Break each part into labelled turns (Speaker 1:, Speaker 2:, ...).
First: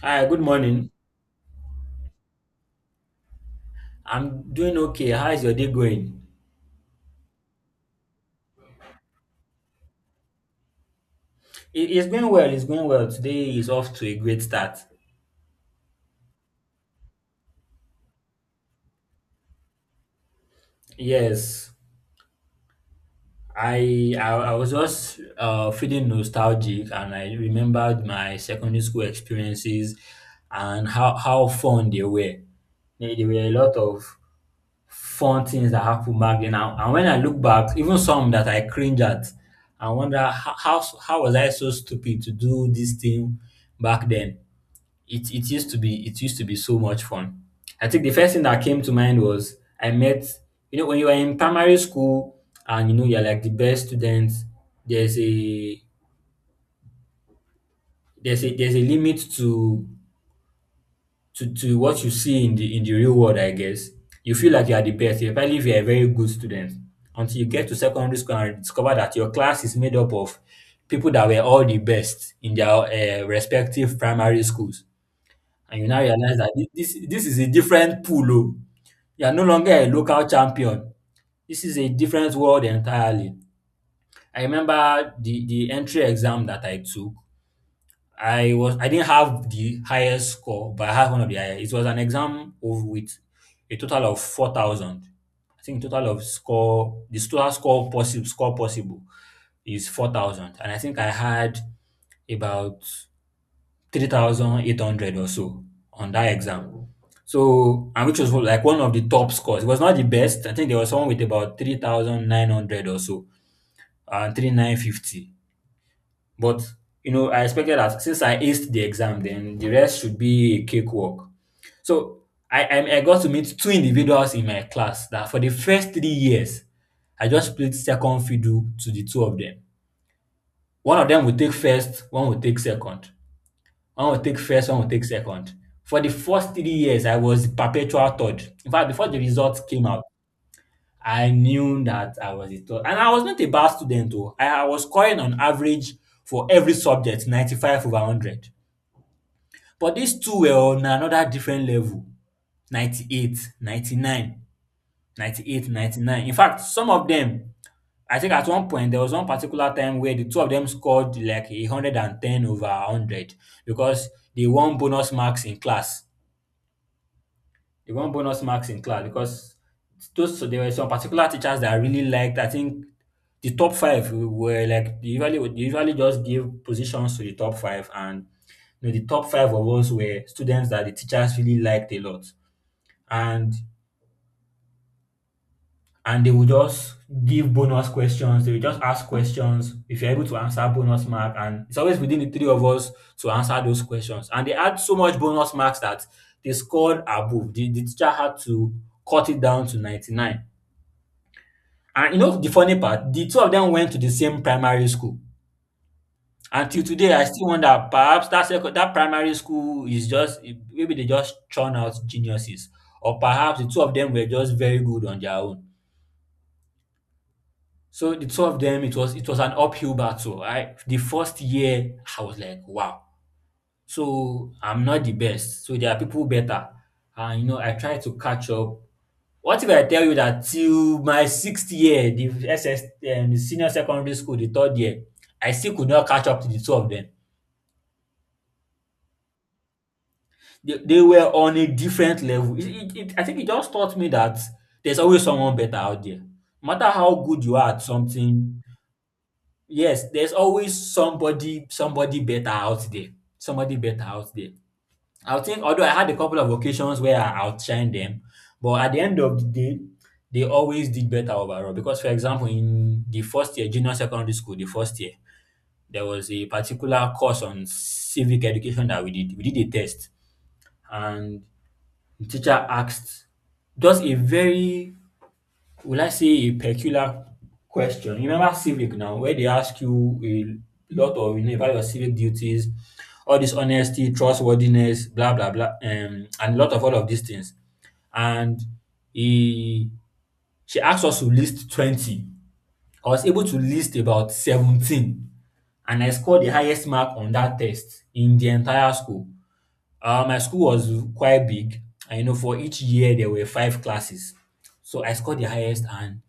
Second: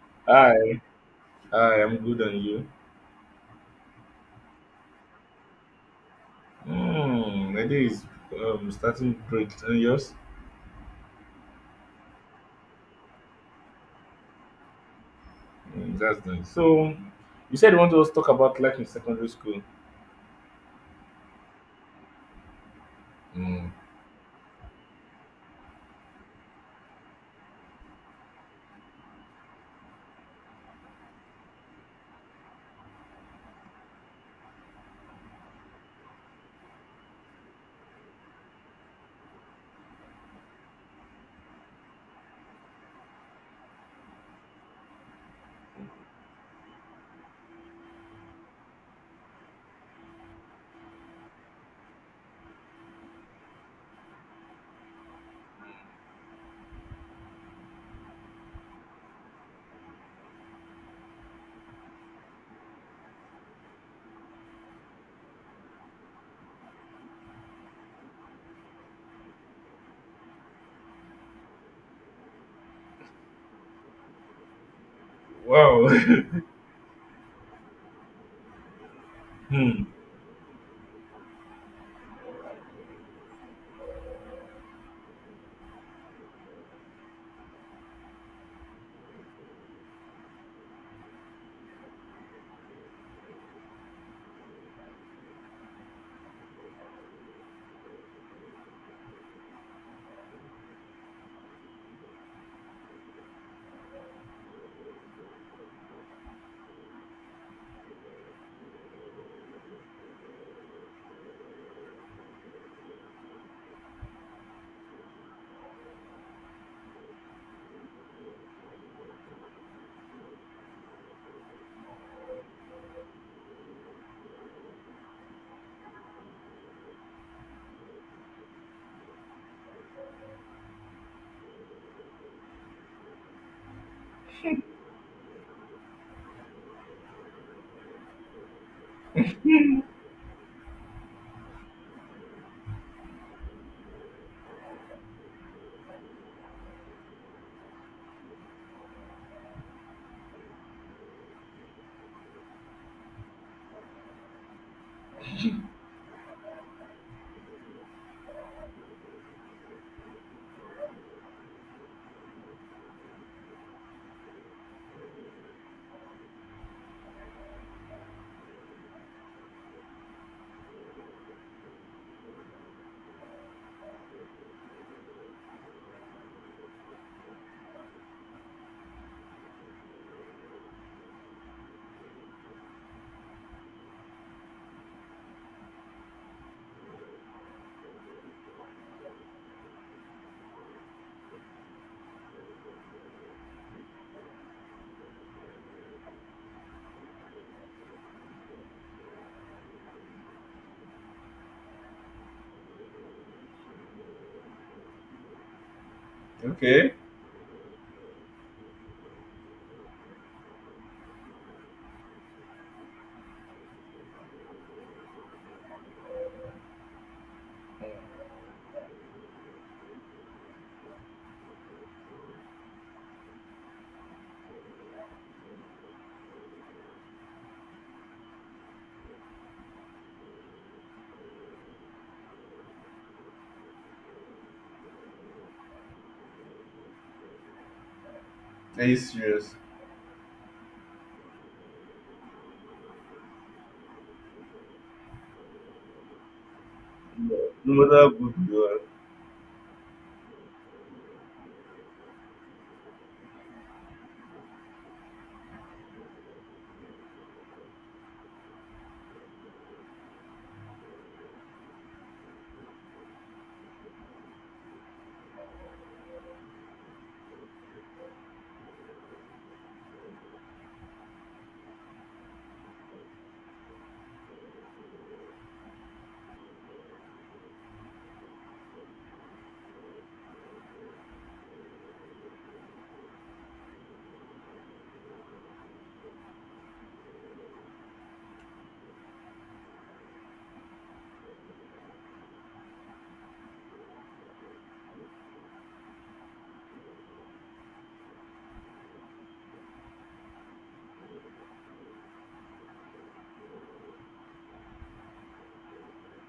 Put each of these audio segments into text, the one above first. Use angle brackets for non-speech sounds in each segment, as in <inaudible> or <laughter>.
Speaker 1: Hi, good
Speaker 2: Hi,
Speaker 1: morning.
Speaker 2: hi, I'm good, and you?
Speaker 1: I'm doing okay. How is your day going?
Speaker 2: My day is starting great, and yours?
Speaker 1: It's going well. It's going well. Today is off to a great start.
Speaker 2: Mm, that's nice. So, you said you want to also talk about life in secondary school.
Speaker 1: Yes,
Speaker 2: Hmm.
Speaker 1: I was just feeling nostalgic, and I remembered my secondary school experiences and how fun they were. There were a lot of fun things that happened back then, and when I look back, even some that I cringe at, I wonder how was I so stupid to do this thing back then. It used to be it used to be so much fun. I think the first thing that came to mind was I met, when you are in primary school and you're like the best student, there's a there's a limit to what you see in the real world, I guess. You feel like you are the best, especially if you're a very good student. Until you get to secondary school and discover that your class is made up of people that were all the best in their respective primary schools. And you
Speaker 2: Wow.
Speaker 1: now realize that this is a different pool. Oh. You are no
Speaker 2: <laughs>
Speaker 1: longer
Speaker 2: Hmm.
Speaker 1: a local champion. This is a different world entirely. I remember the entry exam that I took. I didn't have the highest score, but I had one of the highest. It was an exam of with a total of 4,000. I think total of score the total score possible is 4,000, and I think I had about 3,800 or so on that exam. So, and which was like one of the top scores. It was not the best. I think there was someone with about 3,900 or so, and 3,950. But, I expected that since I aced the exam, then the rest should be a cakewalk. So, I got to meet two individuals in my class that, for the first 3 years, I just played second fiddle to the two of them. One of them would take first, one would take second. One will take first, one will take second. For the first 3 years, I was perpetual third. In fact, before the results came out, I knew that I was a third. And I was not a bad student though. I was scoring on average for every subject 95 over 100. But these two were on another different level: 98, 99, 98, 99. In fact, some of them, I think at one point, there was one particular time where the two of them scored like 110 over 100, because they won bonus marks in class. They won bonus marks in class because those so there were some particular teachers that I really liked. I think the top five were like, they usually just give positions to the top five, and the top five of us were students that the teachers really liked a lot. And and they will just give bonus questions. They will just ask questions. If you're able to answer, bonus mark. And it's always within the three of us to answer those questions. And they had so much bonus marks that they scored above. The teacher had to cut it down to 99. And you know the funny part? The two of them went to the same primary school. Until
Speaker 2: Okay.
Speaker 1: today, I still wonder, perhaps that primary school is just, maybe they just churn out geniuses, or perhaps the two of them were just very good on their own. So the two of them, it was an uphill battle. I the first year I was like, wow. So I'm not the best. So there are people better. And I try to catch up. What if I tell you that till my sixth year, the SS the senior secondary school, the third year, I still could not catch up to the two of them.
Speaker 2: Are you serious?
Speaker 1: They were on a different level. I think it just taught me that there's always someone better out there. No matter how
Speaker 2: No,
Speaker 1: good you are
Speaker 2: no
Speaker 1: at
Speaker 2: matter how good you
Speaker 1: something,
Speaker 2: are.
Speaker 1: yes, there's always somebody better out there, somebody better out there. I think, although I had a couple of occasions where I outshined them, but at the end of the day, they always did better overall. Because, for example, in the first year, junior secondary school, the first year, there was a particular course on civic education that we did. We did a test, and the teacher asked just a very, will I say, a peculiar question. You remember civic now, where they ask you a lot of about your civic duties, all this honesty, trustworthiness, blah blah blah, and a lot of all of these things. And he she asked us to list 20. I was able to list about 17, and I scored the highest mark on that test in the entire school. My school was quite big, and for each year there were five classes, so I scored the highest, and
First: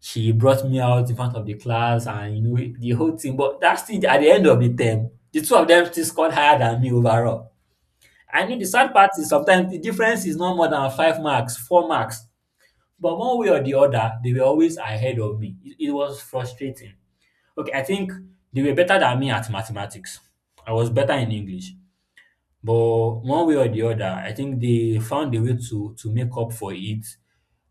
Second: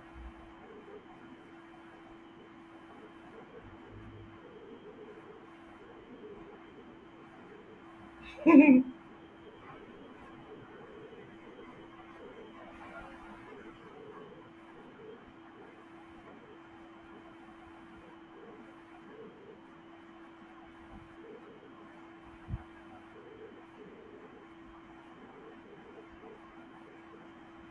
Speaker 1: she brought me out in front of the class, and the whole thing, but that's still, at the end of the term, the two of them still scored higher than me overall. I mean, the sad part is, sometimes the difference is not more than five marks, four marks, but one way or the other they were always ahead of me. It was frustrating. Okay, I think they were better than me at mathematics. I was better in English, but one way or the other, I think they found a way to make up for it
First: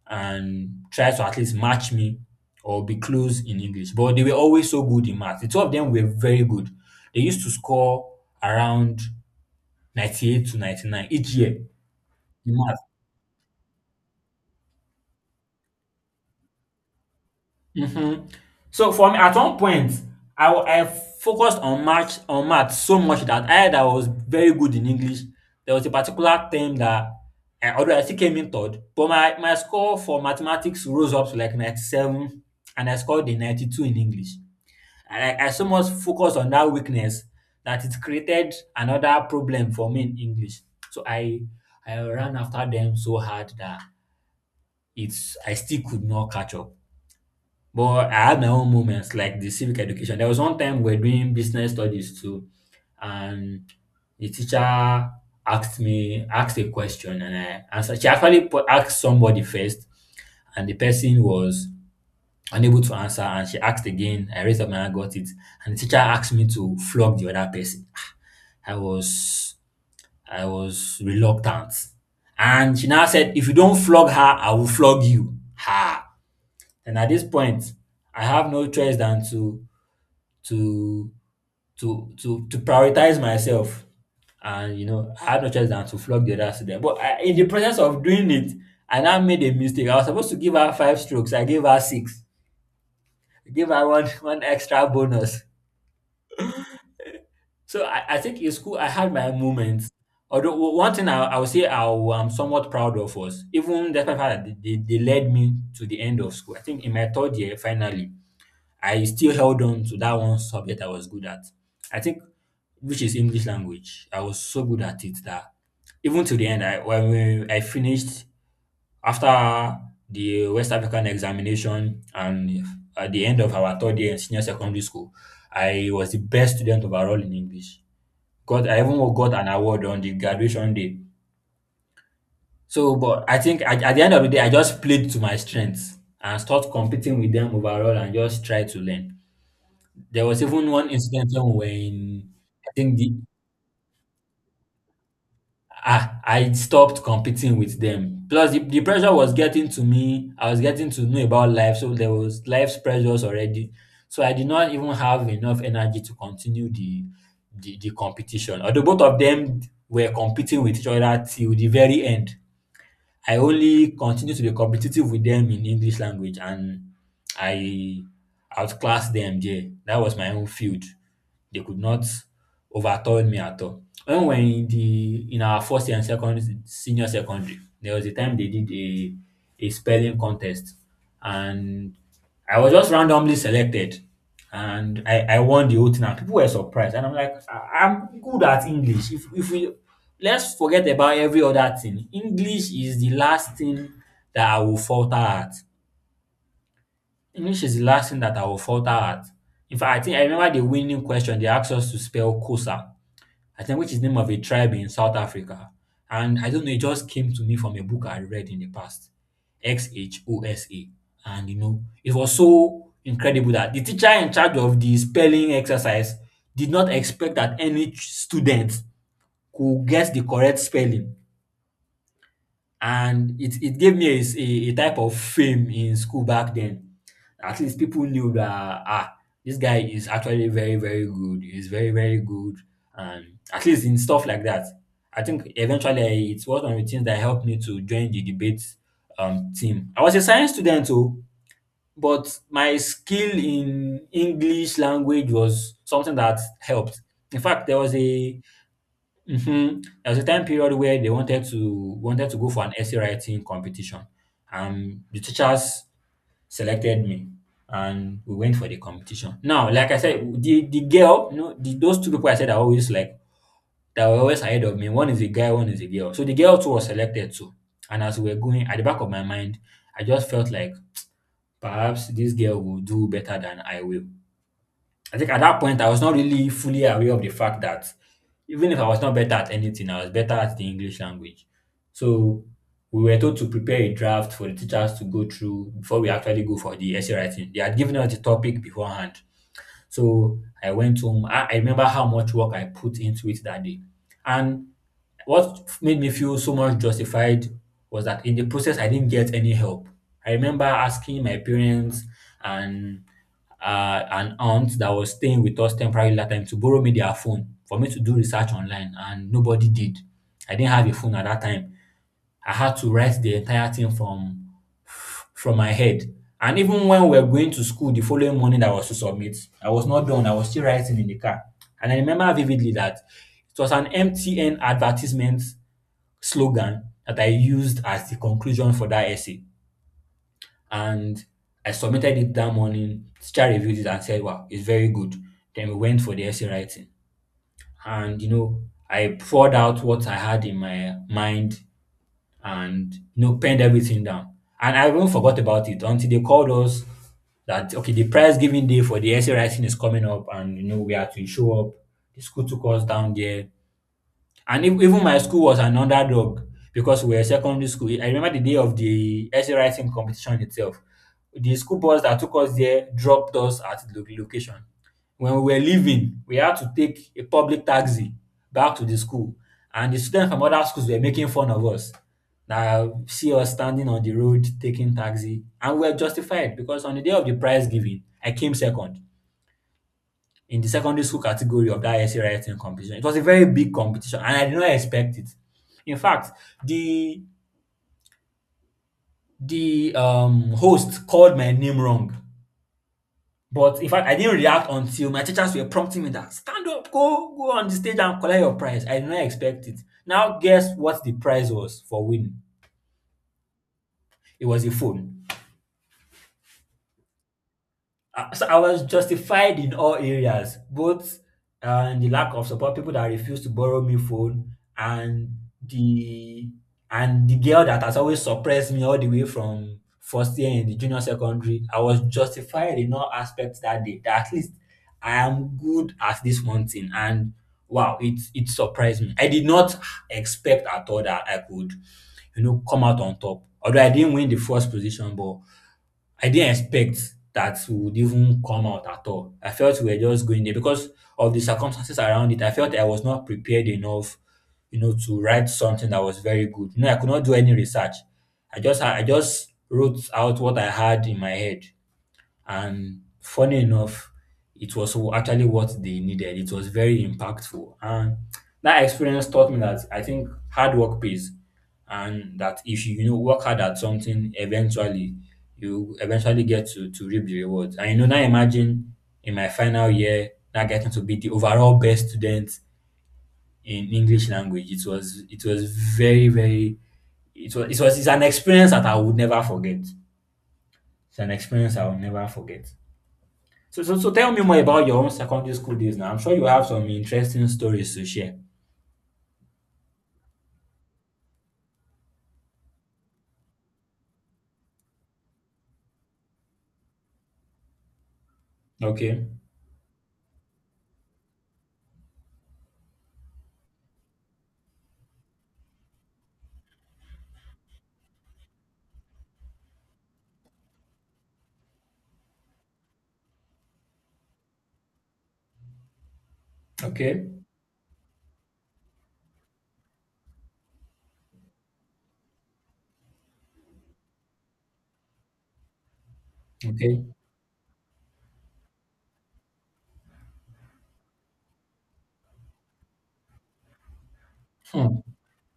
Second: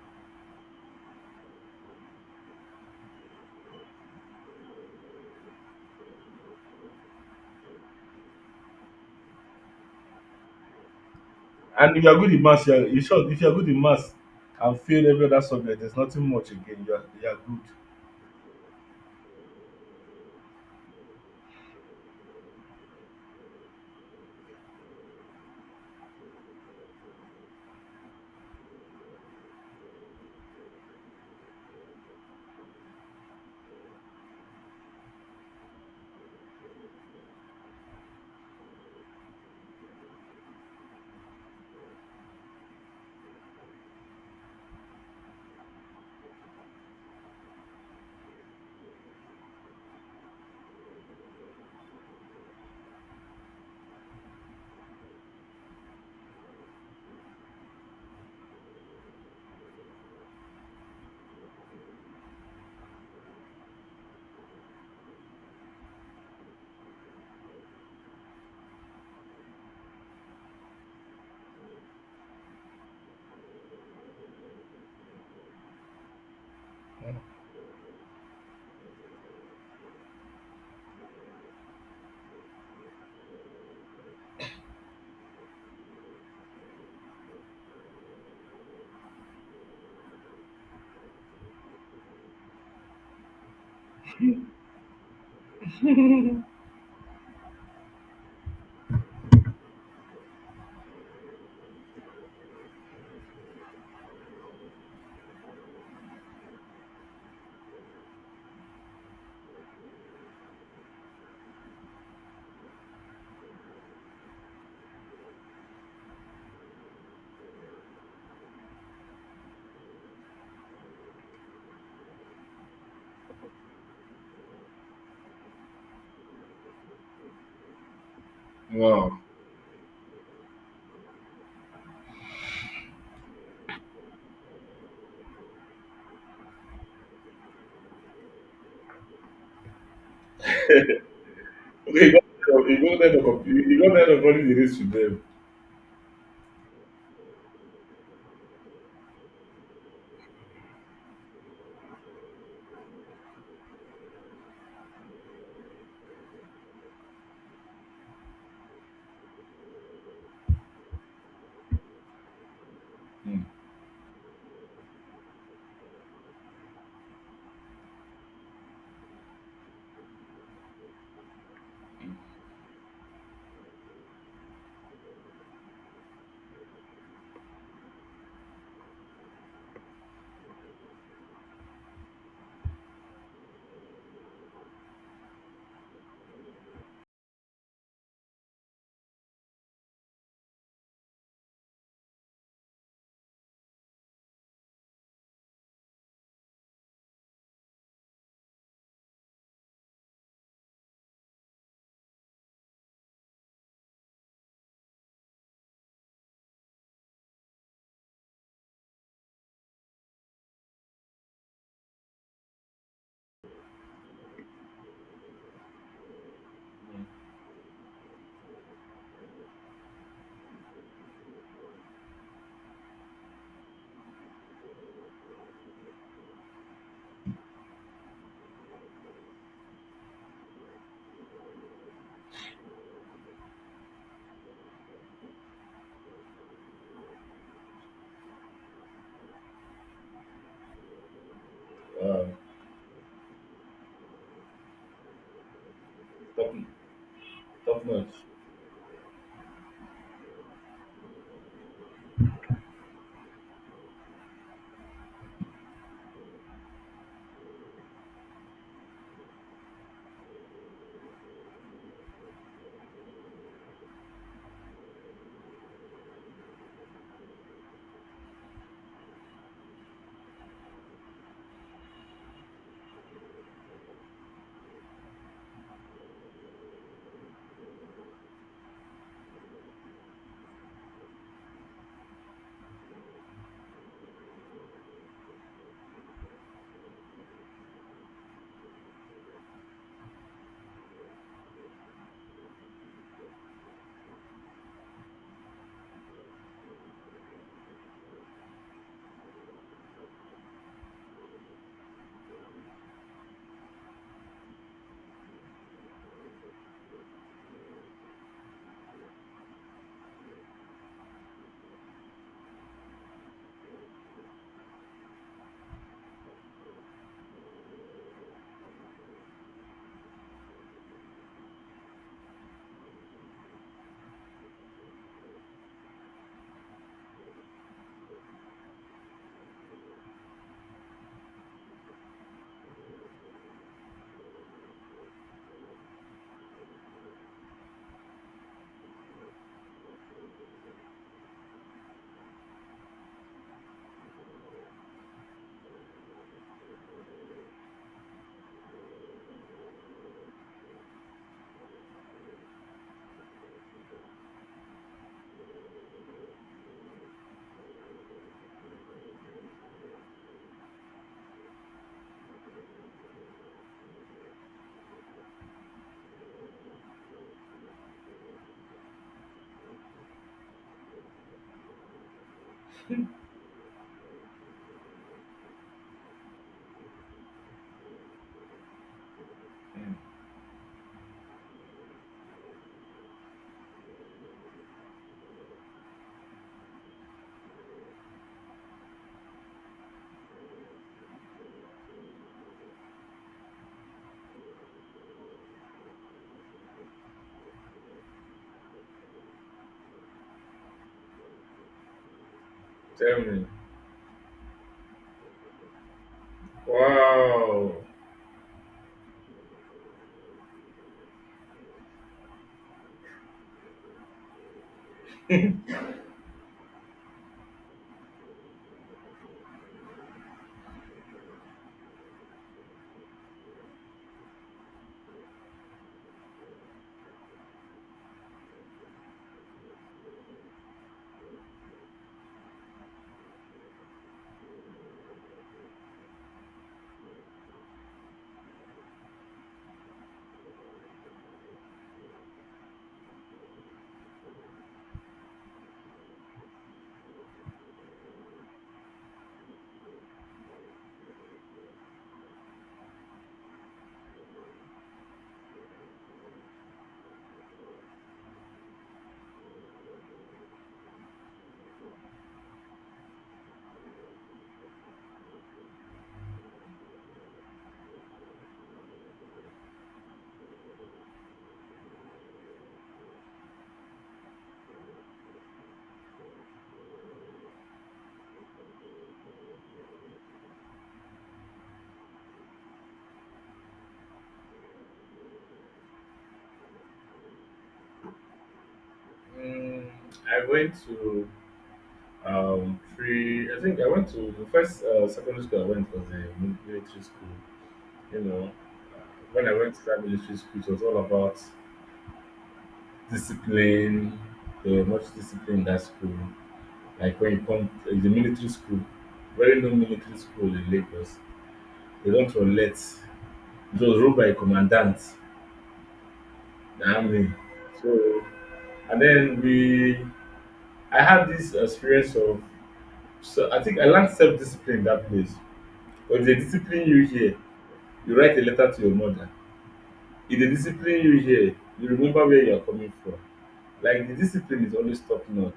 Speaker 1: and try to at least match me or be close in English. But they were always so good in math. The two of them were very good. They used to score around 98 to 99 each year in
Speaker 2: And if you are good in maths, you
Speaker 1: math.
Speaker 2: are, you sure, if you are good in maths and fail every other subject, there's nothing much again. You are good.
Speaker 1: Hmm. So for me, at one point, I focused on math, so much that I that was very good in English. There was a particular term that, although I still came in third, but my score for mathematics rose up to like 97, and I scored a 92 in English. And I so much focused on that weakness that it created another problem for me in English. So I ran after them so hard that it's I still could not catch up. But I had my own moments, like the civic education. There was one time we were doing business studies too, and the teacher asked a question, and I answered. She actually asked somebody first, and the person was unable to answer, and she asked again. I raised up my hand, got it. And the teacher asked me to flog the other person. I was I was reluctant. And she now said, if you don't flog her, I will flog you. Ha! And at this point, I have no choice than to to prioritize myself. And I had no choice than to flog the other student. But in the process of doing it, I now made a mistake. I was supposed to give her five strokes. I gave her six. I gave her one <laughs> one extra bonus. So I think in school I had my moments. Although one thing I would say I am somewhat proud of, was, even despite the fact that they led me to the end of school, I think in my third year, finally, I still held on to that one subject I was good at. I think, which is English language. I was so good at it that, even to the end, I finished, after the West African examination and at the end of our third year in senior secondary school, I was the best student overall in English. Got I even
Speaker 2: Wow.
Speaker 1: got an award on the graduation day. So, but I think, at the end of the day, I just played to my strengths and start competing with them overall and just try to learn. There was even one incident when we were
Speaker 2: Okay,
Speaker 1: in, I
Speaker 2: you
Speaker 1: think
Speaker 2: got that of you got that of running the race with them.
Speaker 1: I stopped competing with them. Plus, the pressure was getting to me. I was getting to know about life, so there was life's pressures already. So I did not even have enough energy to continue the competition. Although both of them were competing with each other till the very end. I
Speaker 2: Hmm.
Speaker 1: only continue to be competitive with them in English language, and I outclassed them there. That was my own field. They could not overturn me at all. When we were in our first year and second senior secondary, there was a time they did a spelling contest and I was just randomly selected and I won the whole thing and people were surprised and I'm like I'm good at English. If we Let's forget about every other thing. English is the last thing that I will falter at. English is the last thing that I will falter at. In fact, I think I remember the winning question they asked us to spell COSA, I think, which is the name of a tribe in South Africa. And I don't know, it just came to me from a book I read in the past, XHOSA. And it was so incredible that the teacher in charge of the spelling exercise did not expect that any student could guess the correct spelling, and it gave me a type of fame in school back then. At least people knew that, ah, this guy is actually very very good. He's very very good, and at least in stuff like that. I think eventually it was one of the things that helped me to join the debate team. I was a science student too,
Speaker 2: Wow.
Speaker 1: but my skill in English language was something that
Speaker 2: Top,
Speaker 1: helped. In fact, there
Speaker 2: top
Speaker 1: was
Speaker 2: notch.
Speaker 1: a Mhm. There was a time period where they wanted to go for an essay writing competition. The teachers selected me, and we went for the competition. Now, like I said, the girl, those two people I said are always like that were always ahead of me. One is a guy, one is a girl. So the girl too was selected too. And as we were going, at the back of my mind, I just felt like perhaps this girl will do better than I will. I think at that point I was not really fully aware of the fact that even if I was not better at anything, I was better at the English language. So we were told to prepare a draft for the teachers to go through before we actually go for the essay writing. They had given us the topic beforehand. So I went home. I remember how much work I put into it that day. And what made me feel so much justified was that in the process, I didn't get any help. I remember asking my parents and an aunt that was staying with us temporarily that time to borrow me their phone for me to do research online, and nobody did. I didn't have a phone at that time. I had to write the entire thing from my head. And even when we were going to school the following morning that I was to submit, I was not done. I was still writing in the car. And I remember vividly that it was an MTN advertisement slogan that I used as the conclusion for that essay. And I submitted it that morning. Teacher reviewed it and said, "Wow, it's very good." Then we went for the essay writing. And I poured out what I had in my mind, and penned everything down. And I even forgot about it until they called us that okay, the prize giving day for the essay writing is coming up, and we had to show up. The school took us down there. And ev even my school was an underdog because we were secondary school. I remember the day of the essay writing competition itself. The school bus that took us there dropped us at the location. When we were leaving, we had to take a public taxi back to the school, and the students from other schools were making fun of us. Na see us standing on the road taking taxi, and we were justified, because on the day of the prize giving, I came second
Speaker 2: Hmm.
Speaker 1: in the secondary school category of that essay writing competition. It was a very big competition, and I did not expect it. In fact, the the host called my name wrong, but in fact, I didn't react until my teachers were prompting me that stand up, go on the stage and collect your prize. I did not expect it. Now, guess what the prize was for winning?
Speaker 2: Tell me.
Speaker 1: It was a phone.
Speaker 2: Wow.
Speaker 1: So I was justified in all areas, both in the lack of support, people that refused to borrow me phone, and the the girl that has always suppressed me all the way from first year in the junior secondary. I was justified in all aspects that day. That at least I am good at this one thing, and wow, it surprised me. I did not expect at all that I could, come out on top. Although I didn't win the first position, but I didn't expect that we would even come out at all. I felt we were just going there because of the circumstances around it. I felt I was not prepared enough, to write something that was very good. I could not do any research. I just wrote out what I had in my head. And funny enough, it was actually what they needed. It was very impactful. And that experience taught me that I think hard work pays, and that if you, you know work hard at something, eventually you eventually get to reap the rewards. And now imagine in my final year now getting to be the overall best student in English language. It was very, very — it's an experience that I would never forget. It's an experience I will never forget. So, tell me more about your own secondary school days now. I'm sure you have some interesting stories to share.
Speaker 2: Mm, I went to three. I think I went to the first secondary school I went was a military school. You know,
Speaker 1: Okay.
Speaker 2: when I went to that military school, it was all about discipline. They were much discipline in that school. Like when you come, it's a military school. Very no military school in Lagos. They don't relate. It was ruled by a commandant, the
Speaker 1: Okay.
Speaker 2: army. So, and then we, I had this experience of. So I think I learned self-discipline in that place. But if they discipline
Speaker 1: Okay.
Speaker 2: you here, you write a letter to your mother. If they discipline you here, you remember where you are coming from. Like the discipline is always
Speaker 1: Hmm.
Speaker 2: top notch.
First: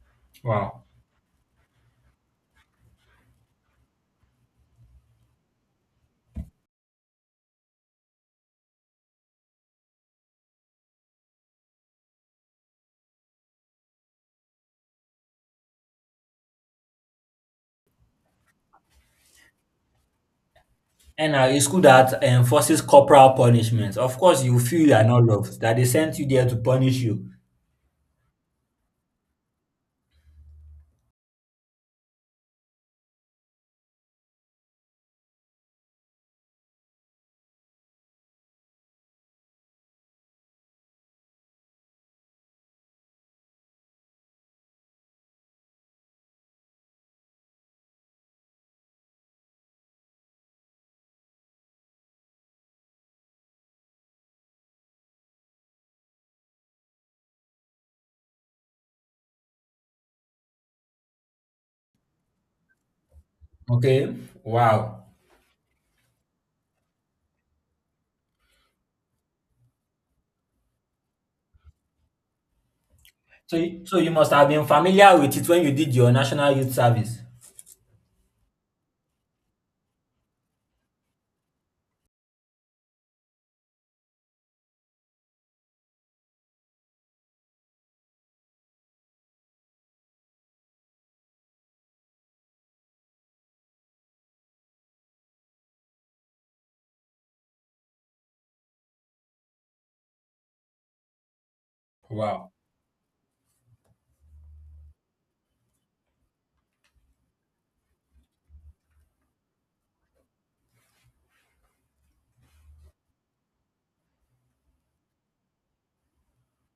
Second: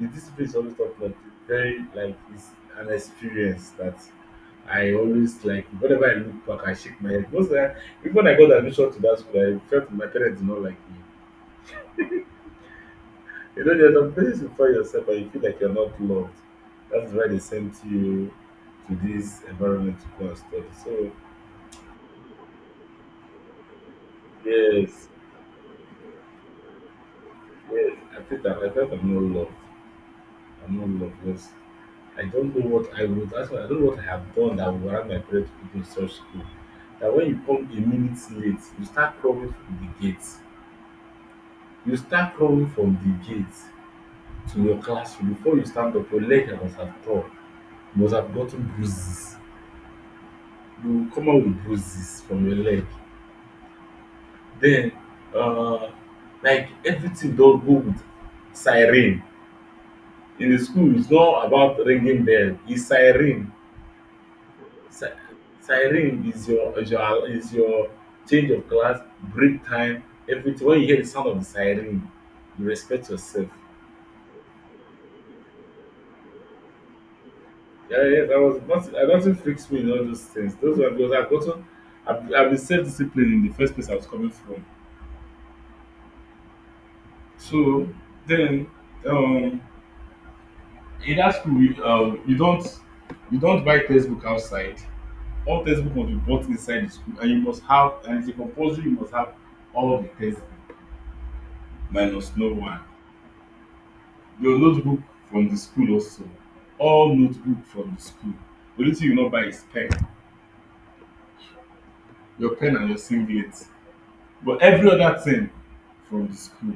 Speaker 2: The discipline is always
Speaker 1: Wow.
Speaker 2: top notch. It's very like it's an experience that I always like, whenever I look back I shake my head. Most of the time, even when I got admission to that school, I felt my parents did not like me. You know, there's some places you find yourself and you feel like you're not loved. That's why they sent you to this environment to go and study. So
Speaker 1: And a school that enforces corporal punishment. Of course, you feel you are
Speaker 2: yes,
Speaker 1: not loved, that they sent you there to punish you.
Speaker 2: yes, I feel that I felt I'm not loved. I'm not loved because I don't know what I would. That's why I don't know what I have done that would allow my parents to put me in such school. That when you come a minute late, you start crawling from the gates. You start crawling from the gates to your classroom. Before you stand up, your leg must have torn. You must have gotten bruises, you come out with bruises from your leg. Then, uh, like everything don go with siren. In the school is not about ringing bell, is siren.
Speaker 1: Okay. Wow.
Speaker 2: si- Siren is your change of class, break time, everything. When you hear the sound of the siren, you respect yourself.
Speaker 1: So, so you must have been familiar with it when you did your national youth service.
Speaker 2: Yeah, yes, I was nothing, I, nothing freaks me in all those things, those were because I gotten, i I been self disciplined in the first place I was coming from. So then. um In that school, you don't buy textbook outside. All textbook must be bought inside the school, and you must have, and it's a compulsory, you must have all of the textbook, minus
Speaker 1: Wow.
Speaker 2: no one. Your notebook from the school also. All notebook from the school. The only thing you not buy is pen, your pen and your singlet. But every other thing from the school.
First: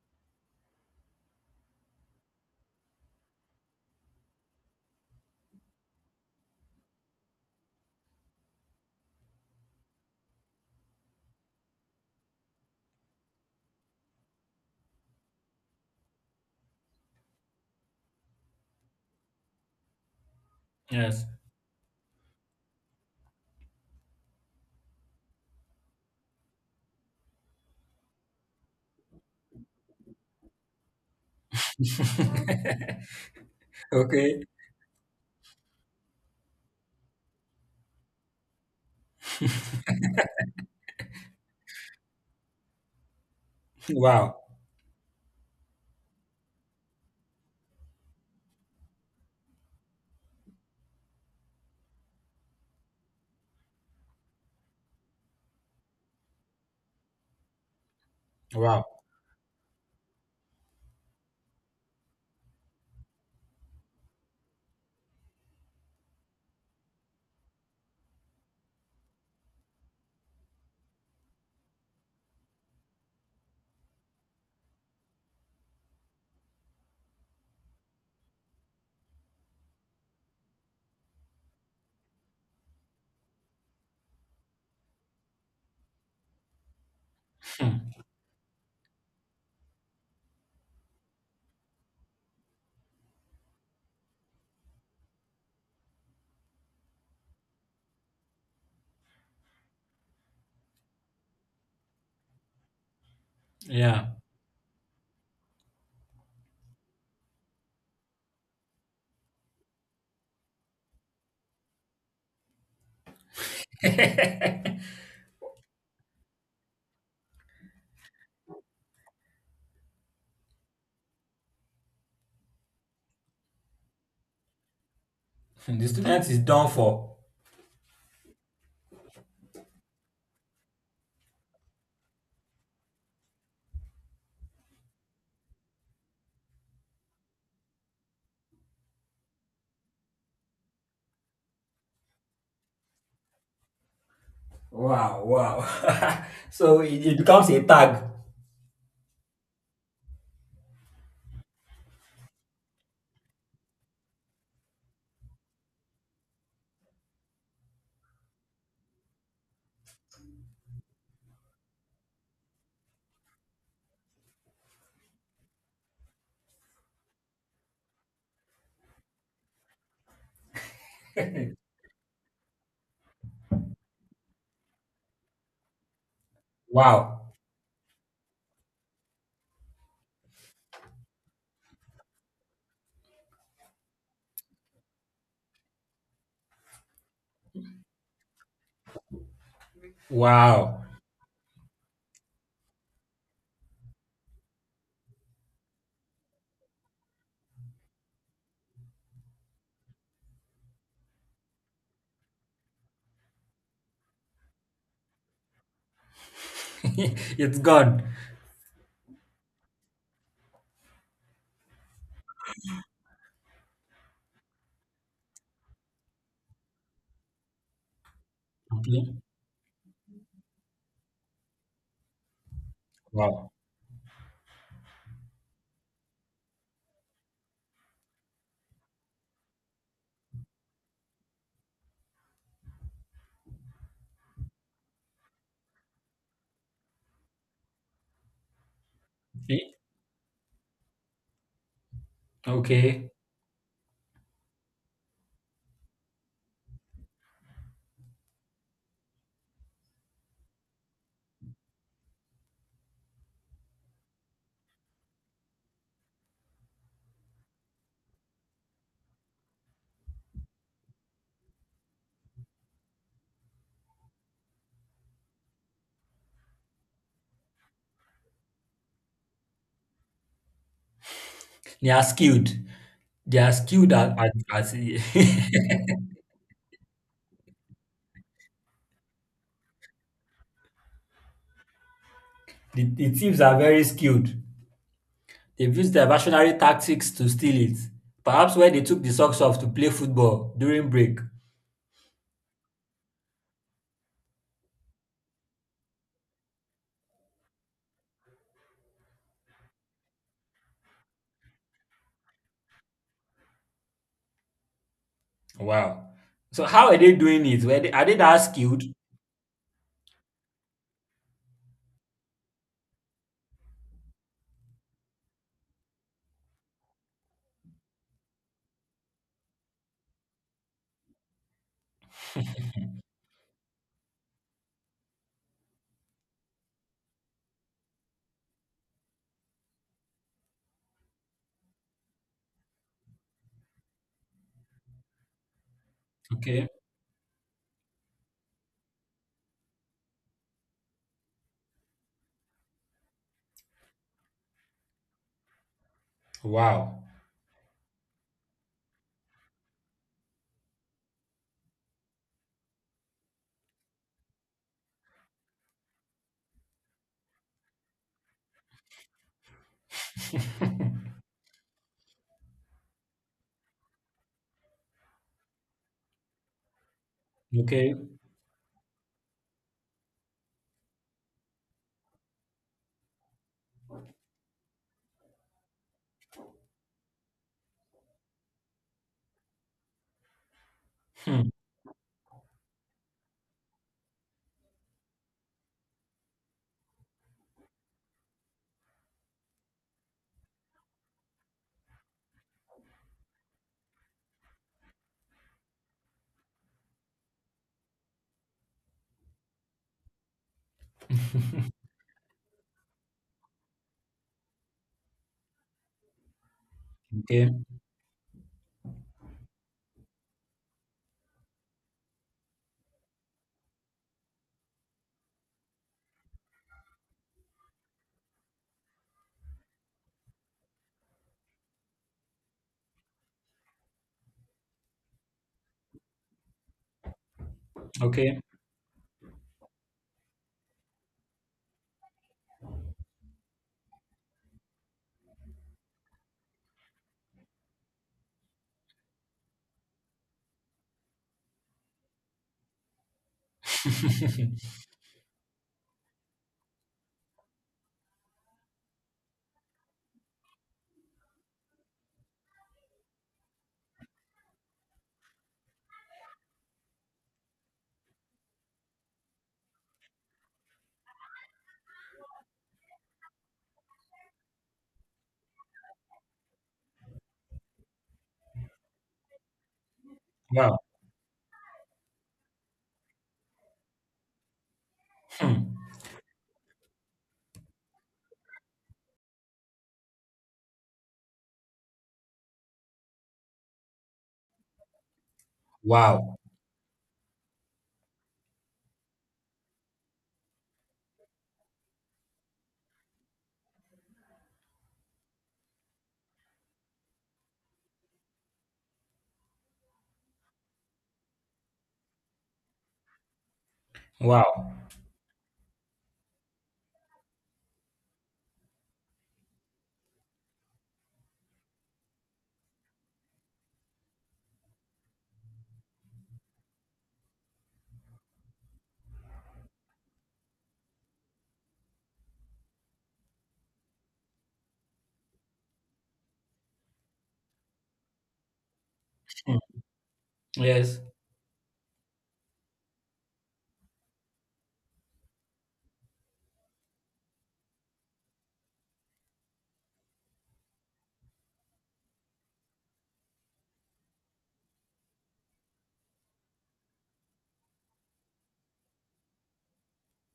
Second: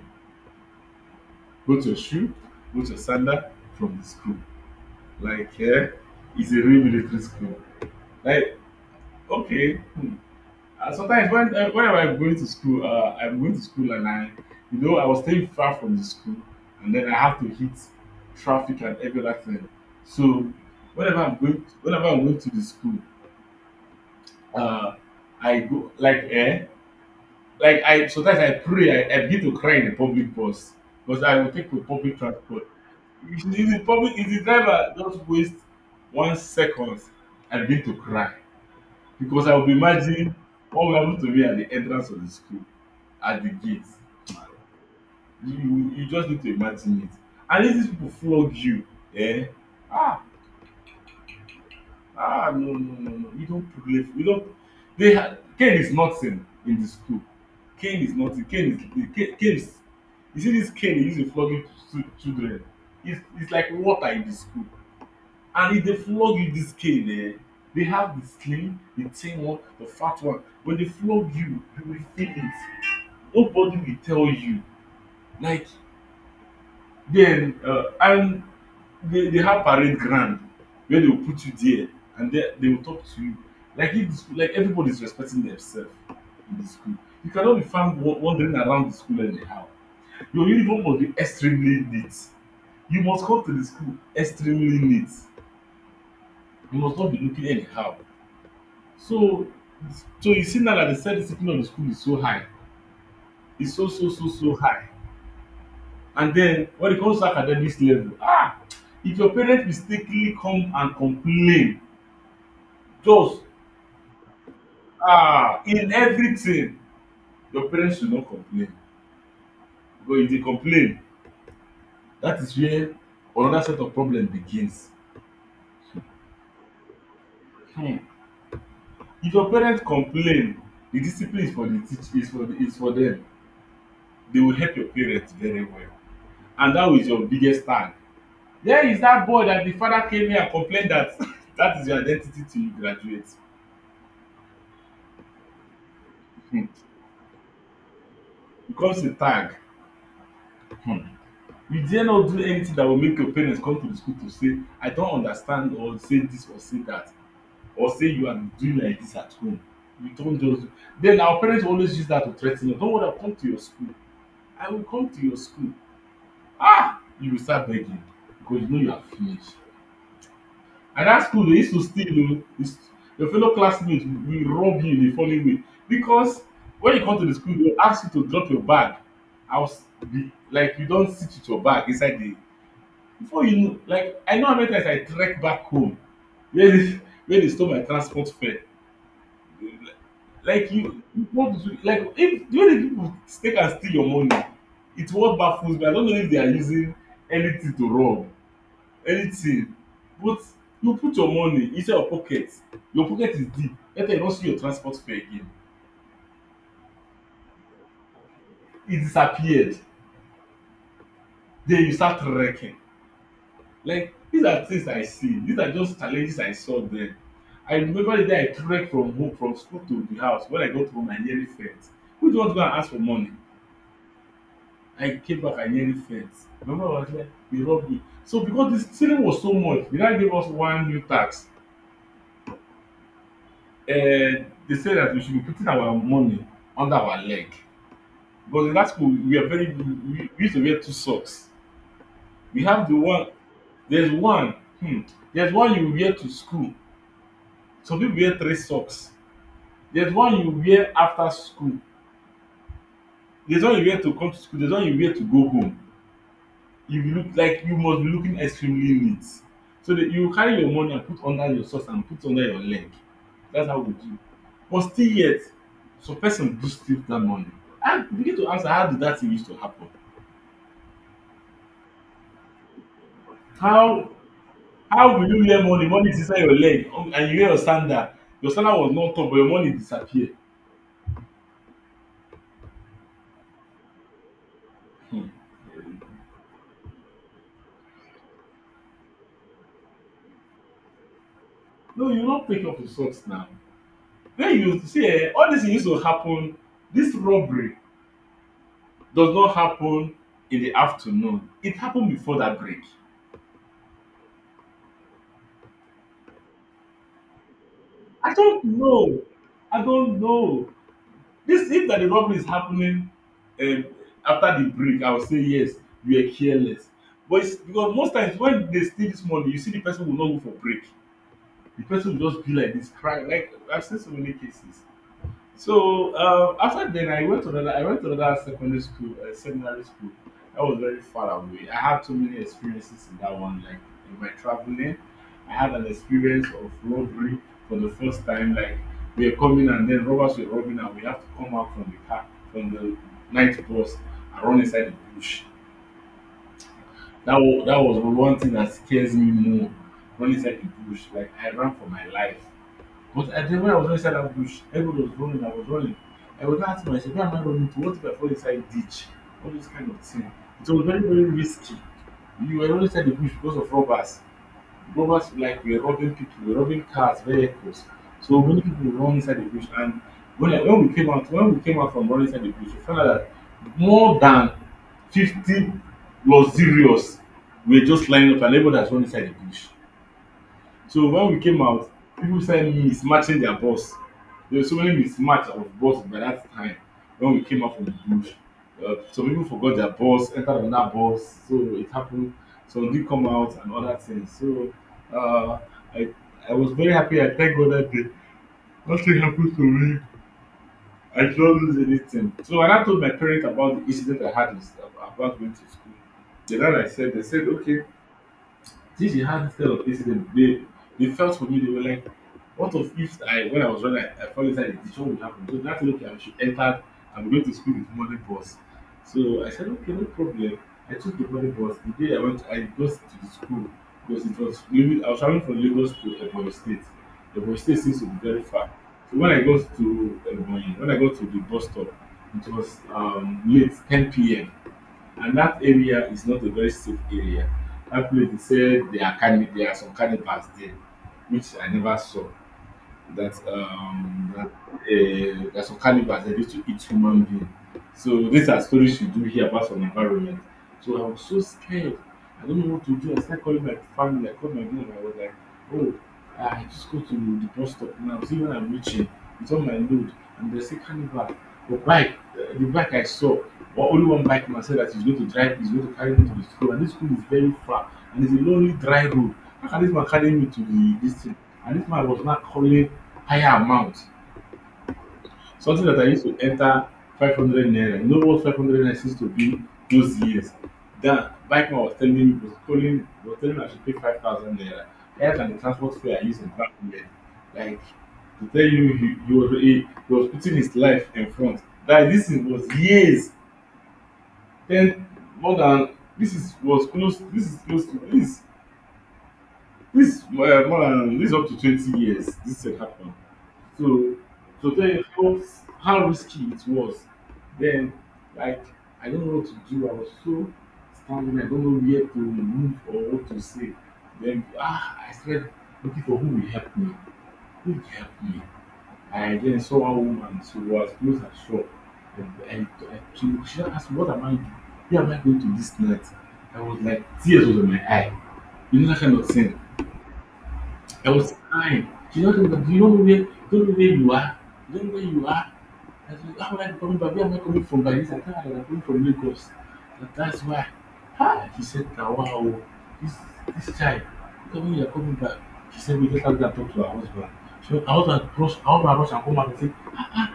Speaker 2: Both your shoe, both your sandal from the school. Like it's a real military school. Like okay. Hmm. Sometimes when whenever I'm going to school, I'm going to school and I was staying far from the school, and then I have to hit traffic and every other thing. So whenever
Speaker 1: Yes.
Speaker 2: I'm going, whenever I'm going to the school, uh, I go like like I sometimes I pray, I begin to cry in the public bus, because I will take the public transport.
Speaker 1: <laughs>
Speaker 2: If
Speaker 1: Okay.
Speaker 2: the driver just waste 1 second, I begin to cry, because I would imagine what will happen to me at the entrance of the school, at the gate.
Speaker 1: Wow.
Speaker 2: You just need to imagine it. And if these people flog you, eh ah, ah, no, no, no, no, we don't play, we don't. They, ha cane is nothing in the school. Cane is nothing. Cane is
Speaker 1: Wow.
Speaker 2: the Cane is. You see this cane they use dey flog, stu children. It's like water in the school. And if they flog you this cane, they have the thin one, the fat one. When they flog you will feel it. Nobody will tell you. Like then, and they have parade ground where they will put you there, and they will talk to you. Like if the school, like everybody is respecting themselves in the school. You cannot be
Speaker 1: Hmm.
Speaker 2: found wandering around the school anyhow. Your uniform must be extremely neat. You must come to the school extremely neat. You must not be looking anyhow. So so you see now that the self discipline of the school is so high, is so
Speaker 1: Yeah.
Speaker 2: so so so high. And then when it comes to academics level, ah, if your parents mistakenly come and complain, just
Speaker 1: <laughs> The
Speaker 2: ah, in everything, your parents should not complain, because if they complain, that is where another set of problem begins.
Speaker 1: student is done for.
Speaker 2: hmm if your parents complain, the discipline is for the teach, is for the, is for them. They will help your parents very well, and that is your biggest stand. There is that boy that the father came here and complained that <laughs> that is your identity till you graduate.
Speaker 1: Wow, wow. <laughs>
Speaker 2: Hmm.
Speaker 1: So it becomes a tag.
Speaker 2: Becomes a tag. Hmm. You dare not do anything that will make your parents come to the school to say, I don't understand, or say this, or say that, or say you are doing like this at home. You don't just do. Then our parents always use that to threaten us. Don't want to come to your school. I will come to your school. Ah! You will start begging because you know you are finished. And that school, they used to steal o. Is your fellow classmates will rob you in a funny way, because when you come to
Speaker 1: Wow,
Speaker 2: the school, they will ask you to drop your bag house, be like you don't sit with your bag inside the, before you know, like I know how many times I trek back home where they <laughs> where they stole my transport fare. Like
Speaker 1: wow.
Speaker 2: you want to, like, if the way the people take and steal your money, it. What baffles me, I don't know if they are using anything to rob, anything. But you put your money inside your pocket, your pocket is deep, later you don't see your transport fare again.
Speaker 1: <laughs> It's gone.
Speaker 2: It disappeared, then you start wrecking. Like these are things I see, these are just challenges I saw. Then I remember the day I trek
Speaker 1: Okay.
Speaker 2: from school to the house. When I got home, I nearly faint. Who do you want to go and ask for money?
Speaker 1: Wow.
Speaker 2: I came back, I nearly faint. Remember, mama was like, they robbed me. So because the stealing was so much, they now give us one new tax. They said that we should be putting our money under our leg. But in that school, we are very
Speaker 1: Okay.
Speaker 2: we used to wear two socks. We have the
Speaker 1: Okay.
Speaker 2: one. There's one. There's one you wear to school. Some people wear three socks. There's one you wear after school. There's one you wear to come to school. There's one you wear to go home. You look like you must be looking extremely neat. So that you carry your money and put under your socks and put under your leg. That's how we do. But still yet, some person do steal that money. I begin to answer, how did that thing used to happen?
Speaker 1: They are skilled. They are skilled
Speaker 2: How
Speaker 1: at <laughs> the,
Speaker 2: How will you hear money? Money is inside your leg, and you hear your standard. Your standard was not up, but your money disappear.
Speaker 1: the thieves are very skilled.
Speaker 2: um
Speaker 1: They've used diversionary tactics to steal it. Perhaps when they took the socks off to play football during break.
Speaker 2: No, you no take up insults now. When you see all dis thing use to happen, dis robbery does not happen in the afternoon. It happen before that break.
Speaker 1: Wow. So how are they doing it? Are they
Speaker 2: I
Speaker 1: that
Speaker 2: don't
Speaker 1: skilled?
Speaker 2: know. I don't know. Dis if na the robbery is happening, um after the break, I will say yes, you were careless. But it's because most times when they steal this money, you see the person will not go for break. The person will just be like this, crying. Like, I've seen so many cases. So after then I went to another, I went to another secondary school, seminary school, that was very far away. I had so many experiences in that one. Like, in my traveling, I had an experience
Speaker 1: Okay.
Speaker 2: of robbery for the first time. Like, we are coming, and then robbers were robbing and we have to come out from the car, from the night bus, and run inside the bush.
Speaker 1: Wow.
Speaker 2: That was one thing that scares me more. Run inside the bush, like, I ran for my life. But I think when I was inside that bush, everybody was running, I was running. I was not asking myself, "Why am I running to? What if I fall inside ditch? All those kind of things." It was very,
Speaker 1: <laughs>
Speaker 2: very risky. You were not inside the bush because of robbers. Robbers, like, were robbing people, were robbing cars, vehicles.
Speaker 1: Okay.
Speaker 2: So many people run inside the bush, and when, I, when we came out, when we came out from running inside the bush, we found out that more than 50 luxurious were just lining up and everybody has run inside the bush. So when we
Speaker 1: Hmm.
Speaker 2: came out, people started mismatching their boss. There was so many mismatch of boss by that time when we came out from the bush. Some people forgot their boss, entered another boss, so it happened. Some did come out and other things. So uh, I I was very happy. I thank God that day. Nothing happened to me. I did not lose anything. So when I told my parents about the incident I had with, about going to school, the dad I said, they said,
Speaker 1: Okay.
Speaker 2: okay, since you had this kind of incident, they felt for me. They were like, "What of if I, when I was running, I fall inside the ditch? What would happen?" So that's okay. I should enter. I'm going to school with morning bus. So I said, "Okay, no problem." I took the morning bus. The day I went, I got to the school because it was maybe I was traveling from Lagos to Ebonyi State. Ebonyi State seems to be
Speaker 1: Okay.
Speaker 2: very far. So when I got to Ebonyi, when I got to the bus stop, it was late, 10 p.m. And that area is not a very safe area. That place, they said there are there are some cannibals there, which I never saw. That that
Speaker 1: <laughs>
Speaker 2: There are some cannibals that used to eat human being. So these are stories you do hear about some environment. So I was so scared. I don't know what to do. I started calling my family. I called my mom. I was like, oh, I just go to the bus stop now. See when I'm reaching, it's on my load. And they say carnival. But bike, the bike I saw, well, only one bike man said that he's going to carry me to the school. And this school is very far. And it's a lonely dry road. How can this man carry me to
Speaker 1: Wow.
Speaker 2: the this thing? And this man was not calling higher amount.
Speaker 1: Hmm.
Speaker 2: Something that I used to enter 500 naira. You know what 500 naira used to be those years? That bike man was telling me I should pay 5,000 naira. Rather than the transport fare I
Speaker 1: Wow.
Speaker 2: used in back then. Like, to tell you, he was putting his life in front. That this is, was years, then more than, this is, was close, this is close to, this, more than, this is up to 20 years. This had happened. So
Speaker 1: Wow.
Speaker 2: so then how risky it was. Then, like, I don't know what to do. I was so stammering. I don't know where to move or what to say. Then, ah, I started looking for who will help me. Who will help me? I then saw a woman. She was close and short. And she asked me, what am I doing? Where am I going to this night? I was like, tears was in my eye. You know that kind of
Speaker 1: Hmm.
Speaker 2: thing.
Speaker 1: Yes.
Speaker 2: I was crying. She not know that you don't know where you are. Do you don't know where you are. I said, how am I coming from? Where am I coming from by this? I thought I was coming from Lagos. That's why. Ah, she said, "Now, wow, oh, this this child, tell me you're coming back." She said, we just have to talk to our husband. So I want to rush and come back and say, ah, ah.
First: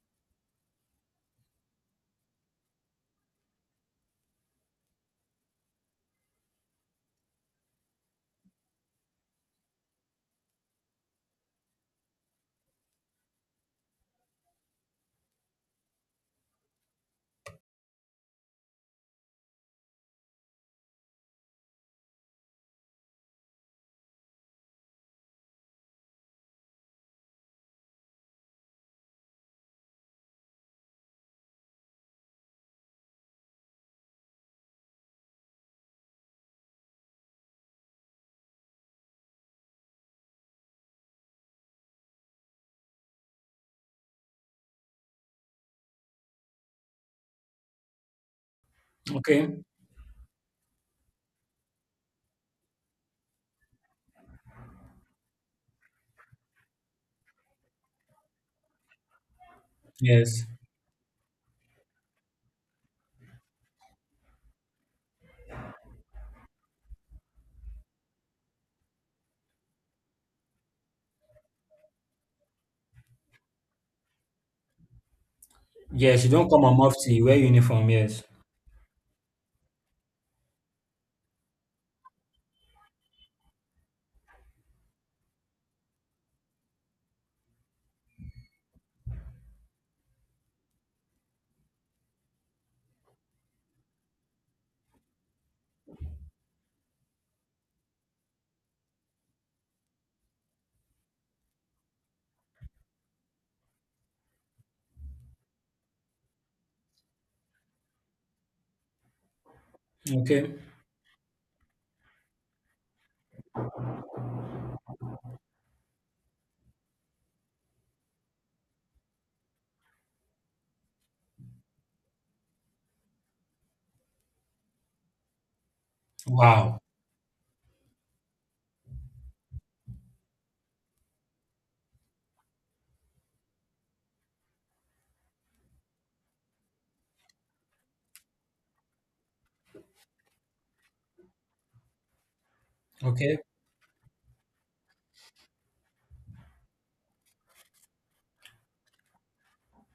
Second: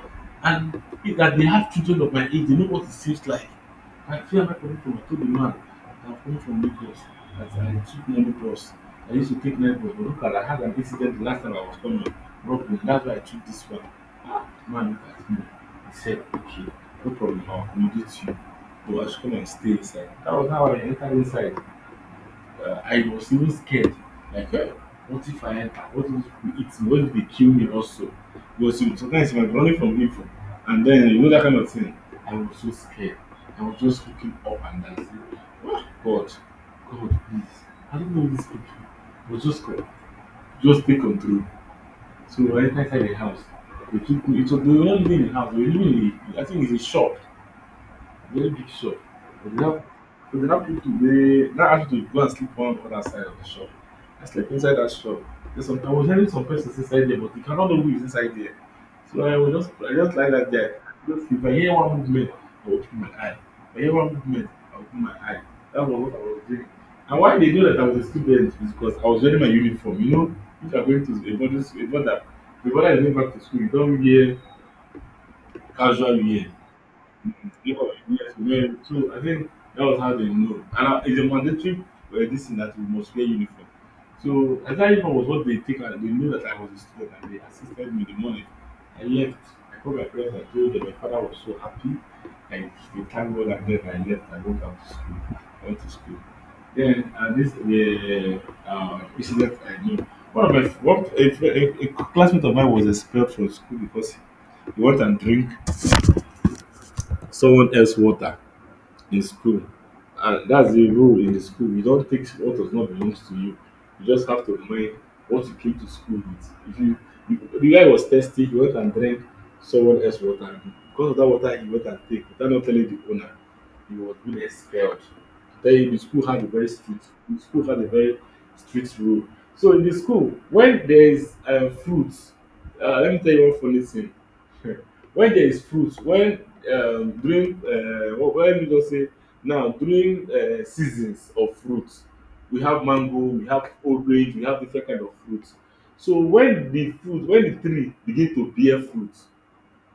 Speaker 2: And if that they have children of my age, they know what it seems like. I feel like coming from a to the man. I'm coming from Lagos. That's I took many bus. I used to take night bus, but look at I had an incident the last time I was coming. Brooklyn. That's why I took this one. Ah, man, look at me. He said, okay, no problem. I'll accommodate you. But I should come and stay inside. That was how I entered inside. I was even scared. Like, eh, what if I enter? What if he eats me? What if they kill me also? Because you know, sometimes you might be running from evil, and then you know that kind of thing. I was so scared. I was just looking up and down, saying, oh, God, God, please. I don't know these people. But just go, just take control. So I entered inside the house. They took me. It was, they were not living in the house. They were living in, the, I think it's a shop. Very big shop.
Speaker 1: Okay.
Speaker 2: But they have but they have people wey now ask you to go and sleep one other side of the shop. I slept inside that shop. There's some I was hearing some persons inside there, but you cannot know who is inside there. So I just like
Speaker 1: Yes.
Speaker 2: that guy. Just if I hear one movement, I will open my eye. If I hear one movement, I will open my eye. That was what I was doing. And why they know that I was a student is because I was wearing my uniform. You know, if you are going to a boarding school, a border, the border is going back to school. You don't wear casual
Speaker 1: Yes. You
Speaker 2: wear.
Speaker 1: don't come on off you wear
Speaker 2: Yes,
Speaker 1: uniform. Yes.
Speaker 2: yes, well, so I think that was how they know. And it's a mandatory this thing that we must wear uniform. So I that uniform was what they take and they know that I was a student and they assisted me the morning. I left. I called my parents and told them my father was so happy. Like they thanked God and then I left. I went out to school. I went to school. Then this the incident I know. One of my one, a classmate of mine was expelled from school because he went and drink someone else water in school. And
Speaker 1: Okay.
Speaker 2: that's the rule in the school, you don't take what does not belong to you. You just have to mind what you came to school with. If you, you, the guy was thirsty, he went and drank someone else water. And because of that water he went and take without not telling the owner, he was being expelled. Tell you, the school had a very
Speaker 1: Wow.
Speaker 2: strict the school had a very strict rule. So in the school, when there is fruit, let me tell you one funny thing. <laughs> When there is fruit, when during let me just say, now, during seasons of fruit, we have mango,
Speaker 1: Okay.
Speaker 2: we have orange, we have different kind of fruit. So when the fruit, when the tree begin to bear fruit,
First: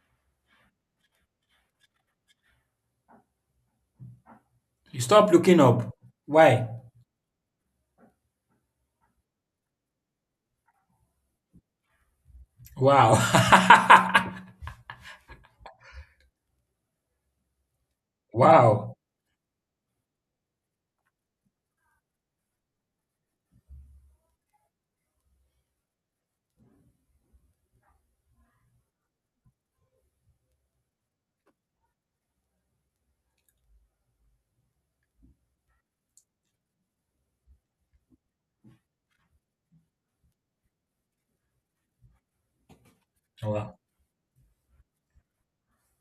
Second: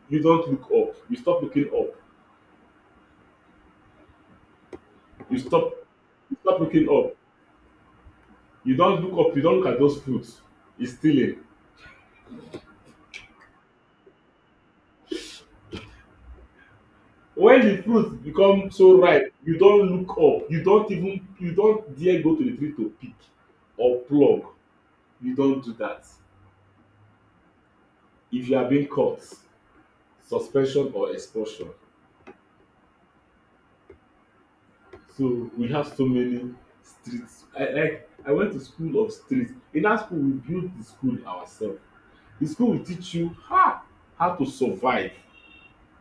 Speaker 2: you don't look up, you stop looking up.
Speaker 1: You stop
Speaker 2: You
Speaker 1: looking
Speaker 2: stop,
Speaker 1: up.
Speaker 2: you stop
Speaker 1: Why?
Speaker 2: looking up. You don't look up, you don't look at those fruits. It's stealing.
Speaker 1: Wow.
Speaker 2: When the fruit
Speaker 1: <laughs>
Speaker 2: become
Speaker 1: Wow.
Speaker 2: so ripe, you don't look up, you don't even, you don't dare go to the tree to pick or pluck. You don't do that. If you are being caught, suspension or expulsion. So we have so many streets. I, like, I went to school of streets. In that school we build the school ourselves. The school will teach you
Speaker 1: Wow.
Speaker 2: how to survive.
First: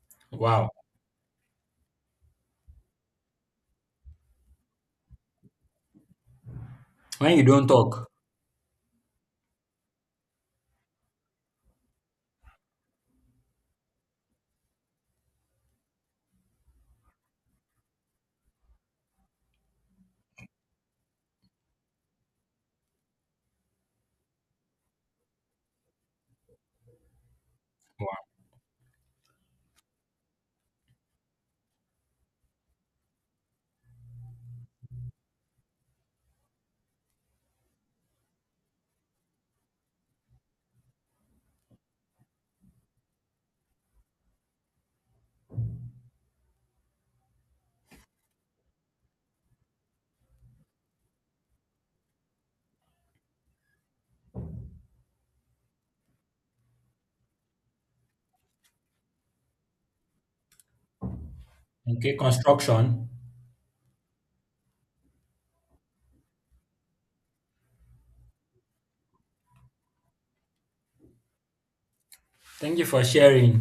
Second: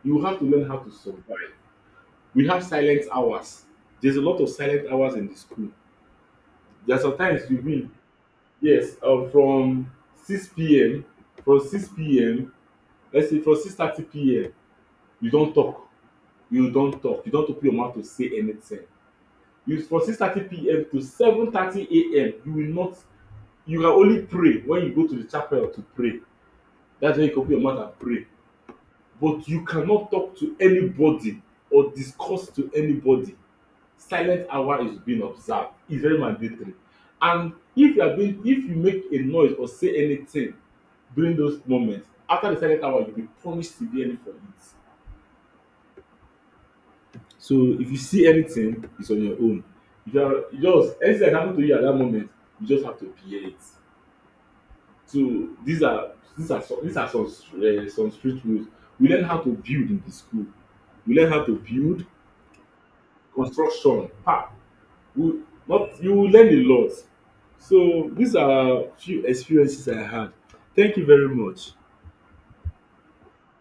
Speaker 2: You have to learn
Speaker 1: Wow.
Speaker 2: how to survive. We have silent hours. There's a lot of silent hours in the school. There are
Speaker 1: When
Speaker 2: sometimes
Speaker 1: you
Speaker 2: you
Speaker 1: don't
Speaker 2: win.
Speaker 1: talk.
Speaker 2: Yes. From 6 p.m., from 6 p.m., let's say from six thirty 30 pm, you not talk, you don talk, you don open your mouth to say anything. You from 6:30 p.m. to 7:30 a.m., you will not, you can only pray when you go to the chapel to pray. That's when you can open your mouth and
Speaker 1: Wow.
Speaker 2: pray. But you cannot talk to anybody or discuss to anybody. Silent hour is being observed, it's very mandatory. And if you are being, if you make a noise or say anything during those moments after the silent hour, you will be punished severely for it. So if you see anything, it's on your own. If you are, you just, anything that happen to you at that moment, you just have to bear it. So these are, these are some street rules. We learn how to build in the school. We learn how to build
Speaker 1: Okay. Construction.
Speaker 2: construction. Ah, we not, you will learn a lot. So these are few experiences I had. Thank you very much.
Speaker 1: Thank you for sharing.